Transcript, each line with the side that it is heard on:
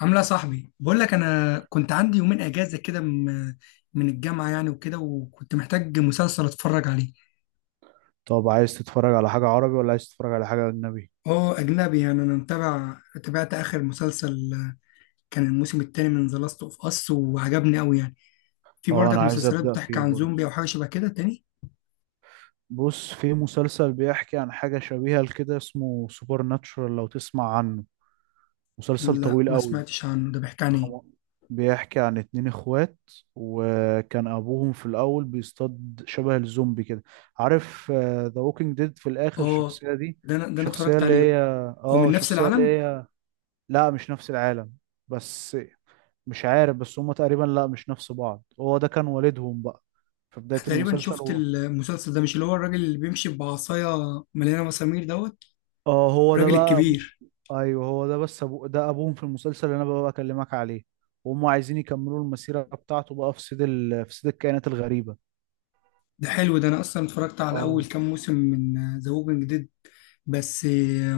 left: عامله إيه يا صاحبي؟ بقول لك انا كنت عندي يومين اجازه كده من الجامعه يعني، وكده، وكنت محتاج مسلسل اتفرج عليه.
right: طب عايز تتفرج على حاجة عربي ولا عايز تتفرج على حاجة أجنبي؟
left: اه اجنبي. يعني انا تابعت اخر مسلسل كان الموسم الثاني من ذا لاست اوف اس، وعجبني قوي يعني. في
right: اه، أنا
left: برضك
right: عايز
left: مسلسلات
right: أبدأ
left: بتحكي
right: فيه
left: عن
right: برضه.
left: زومبي او حاجه شبه كده تاني؟
right: بص، في مسلسل بيحكي عن حاجة شبيهة لكده اسمه سوبر ناتشورال لو تسمع عنه. مسلسل
left: لا،
right: طويل
left: ما
right: قوي.
left: سمعتش عنه. ده بيحكي عن ايه؟
right: خم- بيحكي عن اتنين اخوات، وكان أبوهم في الأول بيصطاد شبه الزومبي كده. عارف ذا ووكينج ديد؟ في الآخر
left: اه،
right: الشخصية دي.
left: ده انا
right: شخصية
left: اتفرجت
right: اللي
left: عليه.
right: هي
left: هو
right: اه
left: من نفس
right: شخصية اللي
left: العالم؟
right: هي. لا مش نفس العالم. بس مش عارف، بس هما تقريبا لا مش نفس بعض، هو ده كان والدهم بقى في بداية
left: تقريبا
right: المسلسل
left: شفت
right: هو.
left: المسلسل ده. مش اللي هو الراجل اللي بيمشي بعصايه مليانه مسامير دوت؟
right: اه، هو ده
left: الراجل
right: بقى ابوه.
left: الكبير؟
right: ايوه هو ده، بس ابوهم في المسلسل اللي انا بقى بكلمك عليه. وهم عايزين يكملوا المسيرة بتاعته بقى في صيد الكائنات الغريبة.
left: ده حلو. ده انا اصلا اتفرجت على
right: اه.
left: اول كام موسم من ذا ووكينج ديد، بس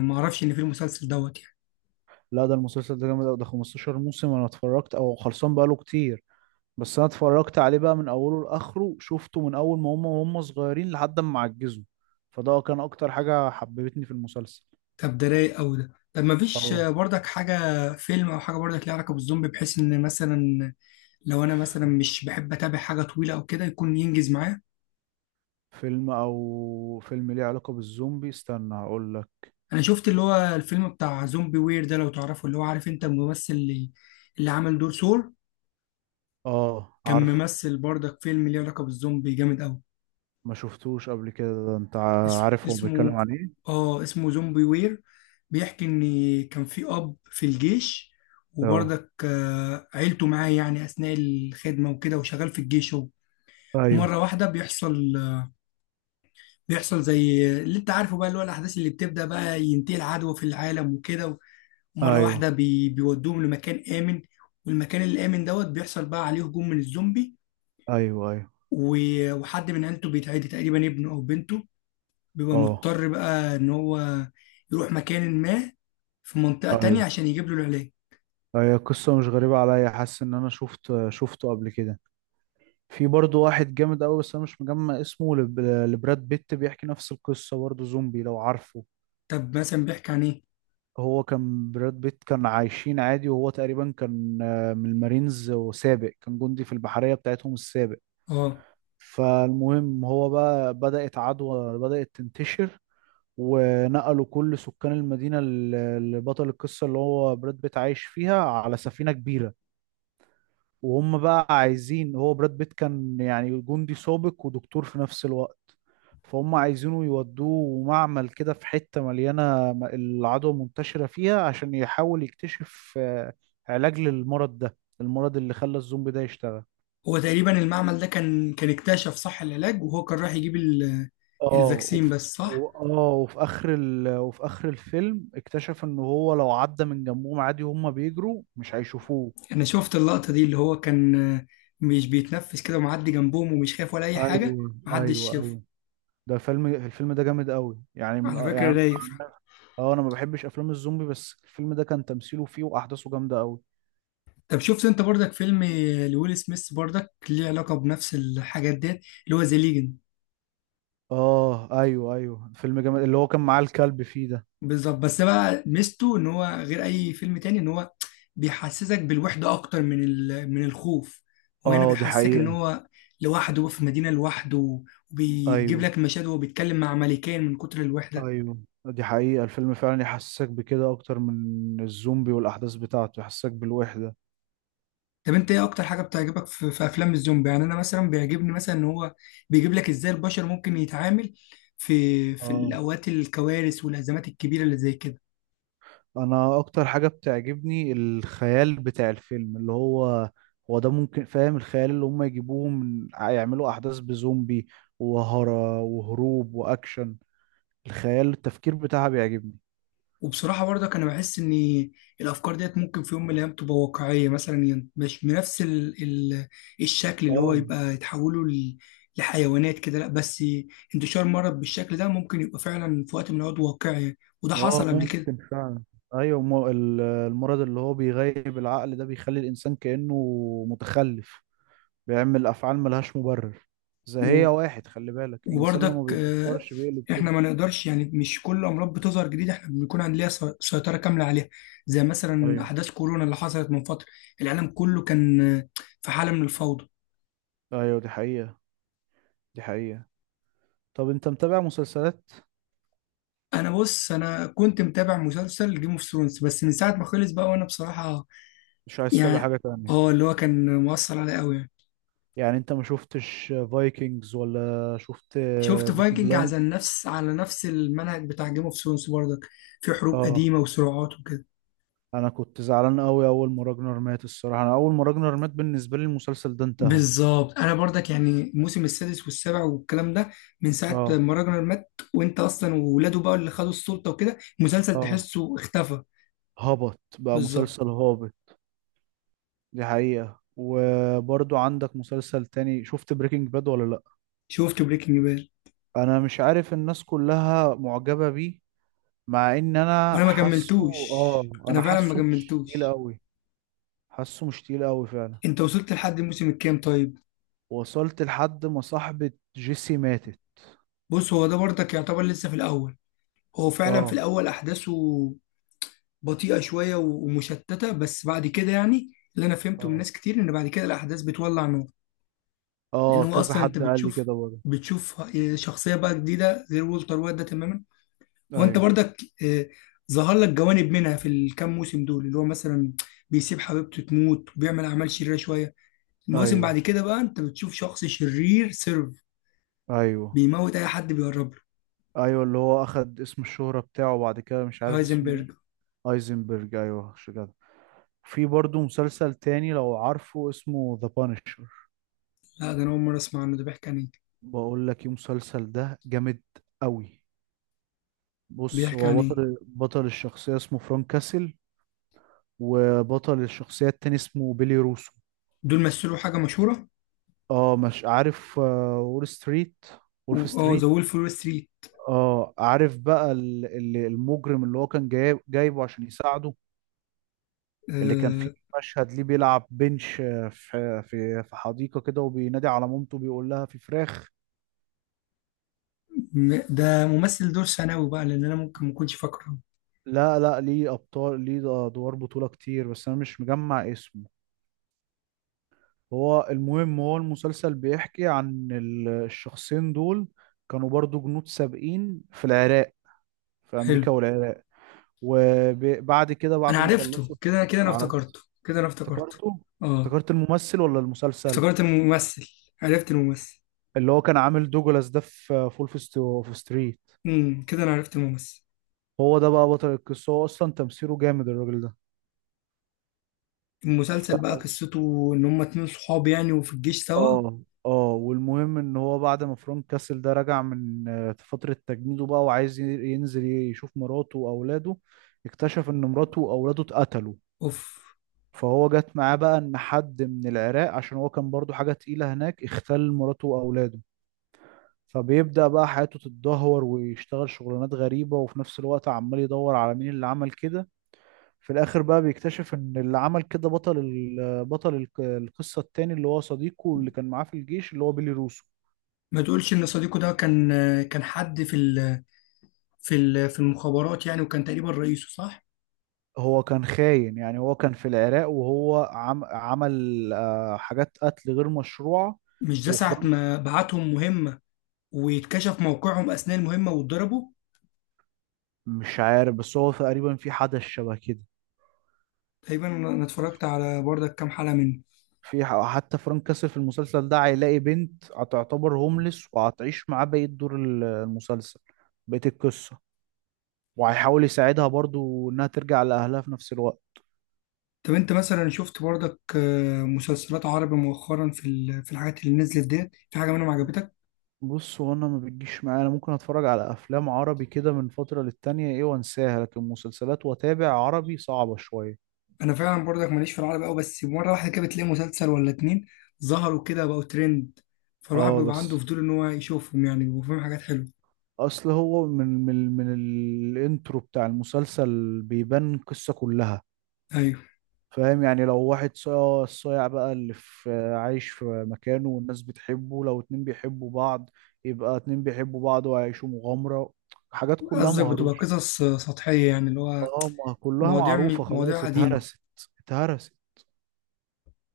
left: ما اعرفش ان في المسلسل دوت يعني.
right: لا، ده المسلسل ده جامد أوي، ده 15 موسم، انا اتفرجت او خلصان بقاله كتير. بس انا اتفرجت عليه بقى من اوله لاخره، شفته من اول ما هم صغيرين لحد ما عجزوا. فده كان اكتر حاجة حببتني في المسلسل.
left: طب ده رايق قوي ده. طب ما فيش
right: اه.
left: برضك حاجه، فيلم او حاجه برضك ليها علاقه بالزومبي، بحيث ان مثلا لو انا مثلا مش بحب اتابع حاجه طويله او كده، يكون ينجز معايا؟
right: فيلم ليه علاقة بالزومبي، استنى هقول لك.
left: انا شفت اللي هو الفيلم بتاع زومبي وير، ده لو تعرفه، اللي هو عارف انت الممثل اللي عمل دور سور،
right: اه،
left: كان
right: عارفه.
left: ممثل برضك فيلم ليه علاقه بالزومبي جامد قوي.
right: ما شفتوش قبل كده ده انت.
left: اس-
right: عارف هو بيتكلم
left: اسمه
right: عن ايه.
left: اه، اسمه زومبي وير. بيحكي ان كان في اب في الجيش،
right: اه،
left: وبرضك عيلته معاه يعني اثناء الخدمه وكده، وشغال في الجيش هو. ومره
right: ايوه،
left: واحده بيحصل زي اللي انت عارفه بقى، اللي هو الاحداث اللي بتبدا بقى، ينتهي العدوى في العالم وكده. ومره
right: ايوه،
left: واحده بيودوهم لمكان امن، والمكان الامن دوت بيحصل بقى عليه هجوم من الزومبي.
right: ايوه. ايوه،
left: و... وحد من عيلته بيتعدي، تقريبا ابنه او بنته، بيبقى
right: اه،
left: مضطر بقى ان هو يروح مكان ما في منطقة تانية
right: ايوه.
left: عشان يجيب له العلاج.
right: هي قصة مش غريبة عليا، حاسس ان انا شفته قبل كده. في برضه واحد جامد قوي بس انا مش مجمع اسمه، لبراد بيت، بيحكي نفس القصة برضه زومبي لو عارفه.
left: طب مثلا بيحكي عن ايه؟
right: هو كان براد بيت كان عايشين عادي، وهو تقريبا كان من المارينز وسابق، كان جندي في البحرية بتاعتهم السابق.
left: اه،
right: فالمهم هو بقى بدأت عدوى بدأت تنتشر. ونقلوا كل سكان المدينة اللي بطل القصة اللي هو براد بيت عايش فيها على سفينة كبيرة. وهم بقى عايزين، هو براد بيت كان يعني جندي سابق ودكتور في نفس الوقت. فهم عايزينه يودوه معمل كده في حتة مليانة، العدوى منتشرة فيها، عشان يحاول يكتشف علاج للمرض ده، المرض اللي خلى الزومبي ده يشتغل.
left: هو تقريبا المعمل ده كان اكتشف صح العلاج، وهو كان رايح يجيب
right: اه
left: الفاكسين
right: وف...
left: بس، صح؟
right: و- اه وفي اخر ال... وفي اخر الفيلم اكتشف ان هو لو عدى من جنبهم عادي وهم بيجروا مش هيشوفوه.
left: انا شفت اللقطة دي اللي هو كان مش بيتنفس كده ومعدي جنبهم ومش خايف ولا اي حاجة،
right: ايوه،
left: محدش
right: ايوه،
left: شافه.
right: ايوه. ده فيلم الفيلم ده جامد قوي يعني من
left: على
right: آه،
left: فكرة
right: يعني
left: رايق
right: أنا-
left: فعلا.
right: اه، انا ما بحبش افلام الزومبي، بس الفيلم ده كان تمثيله فيه واحداثه جامده قوي.
left: طب شفت انت برضك فيلم لويل سميث برضك ليه علاقة بنفس الحاجات ديت، اللي هو ذا ليجن؟
right: اه، ايوه، ايوه، فيلم جامد، اللي هو كان معاه الكلب فيه ده.
left: بالظبط، بس بقى ميزته ان هو غير اي فيلم تاني، ان هو بيحسسك بالوحده اكتر من من الخوف، وهنا
right: اه، دي
left: بيحسسك ان
right: حقيقه.
left: هو لوحده في مدينه لوحده، وبيجيب
right: ايوه،
left: لك مشاهد وهو بيتكلم مع ملكين من كتر الوحده.
right: ايوه، دي حقيقه، الفيلم فعلا يحسسك بكده اكتر من الزومبي والاحداث بتاعته يحسسك بالوحده.
left: طب انت ايه اكتر حاجه بتعجبك في افلام الزومبي؟ يعني انا مثلا بيعجبني مثلا ان هو بيجيب لك ازاي البشر ممكن يتعامل في
right: اه،
left: الاوقات الكوارث والازمات الكبيره اللي زي كده.
right: انا اكتر حاجه بتعجبني الخيال بتاع الفيلم، اللي هو ده، ممكن فاهم، الخيال اللي هم يجيبوه من يعملوا احداث بزومبي وهروب واكشن. الخيال، التفكير بتاعها بيعجبني.
left: وبصراحة برضك أنا بحس إن الأفكار ديت ممكن في يوم من الأيام تبقى واقعية، مثلا يعني مش بنفس ال الشكل اللي هو
right: اه.
left: يبقى يتحولوا لحيوانات كده، لأ، بس انتشار مرض بالشكل ده ممكن يبقى فعلا في وقت من الأوقات واقعي، وده
right: اه،
left: حصل قبل كده.
right: ممكن فعلا. ايوه، المرض اللي هو بيغيب العقل ده بيخلي الانسان كانه متخلف، بيعمل افعال ملهاش مبرر. زي
left: و-
right: واحد خلي بالك الانسان لما
left: وبرضك
right: بيفكرش بيقلب كده.
left: إحنا ما نقدرش يعني مش كل أمراض بتظهر جديدة إحنا بنكون عندنا سيطرة كاملة عليها. زي مثلا
right: ايوه،
left: أحداث كورونا اللي حصلت من فترة، العالم كله كان في حالة من الفوضى.
right: ايوه، دي حقيقه. دي حقيقه. طب انت متابع مسلسلات؟
left: انا بص، انا كنت متابع مسلسل جيم اوف ثرونز، بس من ساعه ما خلص بقى، وانا بصراحه
right: مش عايز تتابع
left: يعني،
right: حاجة تانية؟
left: اه، اللي هو كان مؤثر عليا قوي يعني.
right: يعني انت ما شفتش فايكنجز ولا شفت
left: شفت
right: بيكي
left: فايكنج
right: بلايند؟
left: على نفس المنهج بتاع جيم اوف ثرونز برضك، في حروب
right: اه،
left: قديمه وصراعات وكده.
right: انا كنت زعلان قوي اول ما راجنر مات. الصراحة انا اول ما راجنر مات بالنسبة لي المسلسل ده انتهى.
left: بالظبط، انا برضك يعني الموسم السادس والسابع والكلام ده من ساعه
right: اه.
left: ما راجنر مات وانت اصلا، وولاده بقى اللي خدوا السلطه وكده، المسلسل
right: اه،
left: تحسه اختفى.
right: هبط بقى،
left: بالظبط.
right: مسلسل هابط. دي حقيقة. وبرضو عندك مسلسل تاني، شفت بريكنج باد ولا لا؟
left: شفت بريكنج باد،
right: انا مش عارف الناس كلها معجبة بيه، مع ان انا
left: وانا ما
right: حاسه.
left: كملتوش.
right: اه،
left: انا
right: انا
left: فعلا ما
right: حاسه مش تقيل
left: كملتوش.
right: قوي. حاسه مش تقيل قوي فعلا.
left: انت وصلت لحد الموسم الكام طيب؟
right: وصلت لحد ما صاحبة جيسي ماتت.
left: بص، هو ده برضك يعتبر لسه في الاول، هو فعلا في
right: اه،
left: الاول احداثه بطيئة شوية ومشتتة، بس بعد كده يعني اللي انا فهمته من
right: اه،
left: ناس كتير ان بعد كده الاحداث بتولع نور. لان
right: اه،
left: هو
right: كذا
left: اصلا انت
right: حد قال لي
left: بتشوف
right: كده برضه.
left: بتشوف شخصية بقى جديدة غير وولتر وايت ده تماما، وانت
right: ايوه،
left: برضك آه، ظهر لك جوانب منها في الكام موسم دول، اللي هو مثلا بيسيب حبيبته تموت وبيعمل اعمال شريرة شوية. المواسم بعد
right: ايوه،
left: كده بقى انت بتشوف شخص شرير سيرف
right: ايوه،
left: بيموت اي حد بيقرب له.
right: ايوه، اللي هو اخد اسم الشهرة بتاعه بعد كده مش عارف اسمه.
left: هايزنبرج.
right: ايه، ايزنبرج، ايوه مش كده. في برضه مسلسل تاني لو عارفه اسمه ذا بانشر.
left: لا، ده انا اول مره اسمع عنه. ده بيحكي عن ايه؟
right: بقول لك ايه، المسلسل ده جامد قوي. بص،
left: بيحكي عن
right: هو
left: ايه
right: بطل الشخصية اسمه فرانك كاسل. وبطل الشخصية التاني اسمه بيلي روسو.
left: دول مثلوا حاجه مشهوره،
right: اه. مش عارف، وولف
left: اه، ذا
right: ستريت.
left: وولف وول ستريت.
right: اه، عارف بقى المجرم اللي هو كان جايبه عشان يساعده. اللي كان فيه
left: آه،
right: مشهد ليه بيلعب بنش في حديقة كده، وبينادي على مامته، بيقول لها في فراخ.
left: ده ممثل دور ثانوي بقى لان انا ممكن ما اكونش فاكره.
right: لا، لا، ليه ادوار بطولة كتير، بس انا مش مجمع اسمه. هو المهم، هو المسلسل بيحكي عن الشخصين دول، كانوا برضو جنود سابقين في امريكا
left: حلو.
right: والعراق. وبعد كده
left: انا
right: بعد ما
left: عرفته
right: خلصوا.
left: كده كده، انا
right: عرفت.
left: افتكرته كده، انا افتكرته.
right: افتكرته.
left: اه،
right: افتكرت الممثل ولا المسلسل؟
left: افتكرت الممثل. عرفت الممثل.
right: اللي هو كان عامل دوجلاس ده في فول في ستو في ستريت.
left: كده انا عرفت الممثل.
right: هو ده بقى بطل القصة، هو أصلا تمثيله جامد الراجل ده. ف...
left: المسلسل بقى قصته ان هما اتنين صحاب يعني، وفي الجيش سوا.
right: اه، اه، والمهم ان هو بعد ما فرانك كاسل ده رجع من فترة تجنيده بقى، وعايز ينزل يشوف مراته واولاده. اكتشف ان مراته واولاده اتقتلوا.
left: اوف.
right: فهو جت معاه بقى ان حد من العراق، عشان هو كان برضو حاجة تقيلة هناك اختل مراته واولاده. فبيبدأ بقى حياته تتدهور، ويشتغل شغلانات غريبة، وفي نفس الوقت عمال يدور على مين اللي عمل كده. في الآخر بقى بيكتشف إن اللي عمل كده بطل القصة التاني، اللي هو صديقه اللي كان معاه في الجيش اللي هو بيلي روسو.
left: ما تقولش ان صديقه ده كان حد في المخابرات يعني، وكان تقريبا رئيسه، صح؟
right: هو كان خاين يعني، هو كان في العراق وهو عمل حاجات قتل غير مشروعة.
left: مش ده ساعة
right: وفرانك.
left: ما بعتهم مهمة ويتكشف موقعهم أثناء المهمة واتضربوا.
right: مش عارف بس هو تقريبا في حدث شبه كده.
left: تقريبا أنا اتفرجت على بردك كام حلقة منه.
right: حتى فرانك كاسل في المسلسل ده هيلاقي بنت هتعتبر هوملس وهتعيش معاه بقية دور المسلسل. بقية القصة. وهيحاول يساعدها برضو انها ترجع لأهلها في نفس الوقت.
left: طب أنت مثلا شفت بردك مسلسلات عربي مؤخرا، في في الحاجات اللي نزلت ديت في حاجة منهم عجبتك؟
right: بص، هو انا ما بتجيش معايا، انا ممكن اتفرج على افلام عربي كده من فترة للتانية ايه وانساها، لكن مسلسلات واتابع عربي صعبة شوية.
left: أنا فعلا بردك ماليش في العربي أوي، بس مرة واحدة كده بتلاقي مسلسل ولا اتنين ظهروا كده بقوا ترند، فالواحد
right: اه
left: بيبقى عنده
right: بس،
left: فضول إن هو يشوفهم يعني، بيبقوا فيهم حاجات حلوة.
right: اصل هو من الانترو بتاع المسلسل بيبان القصة كلها.
left: أيوه.
right: فاهم يعني؟ لو واحد صايع، الصايع بقى اللي في، عايش في مكانه والناس بتحبه، لو اتنين بيحبوا بعض، يبقى اتنين بيحبوا بعض وهيعيشوا مغامرة. حاجات كلها
left: قصدك بتبقى
right: مهروشة.
left: قصص سطحية، يعني اللي هو
right: اه، ما كلها
left: مواضيع
right: معروفة،
left: مواضيع
right: خلاص
left: قديمة.
right: اتهرست. اتهرست.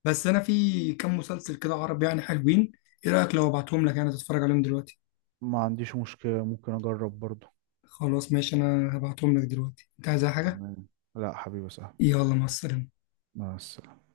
left: بس انا في كام مسلسل كده عربي يعني حلوين. ايه رايك لو ابعتهم لك انا تتفرج عليهم دلوقتي؟
right: ما عنديش مشكلة، ممكن اجرب برضو.
left: خلاص، ماشي. انا هبعتهم لك دلوقتي. انت عايز أي حاجه؟
right: تمام. لا حبيبي، سهل.
left: يلا، مع السلامه.
right: مع السلامة.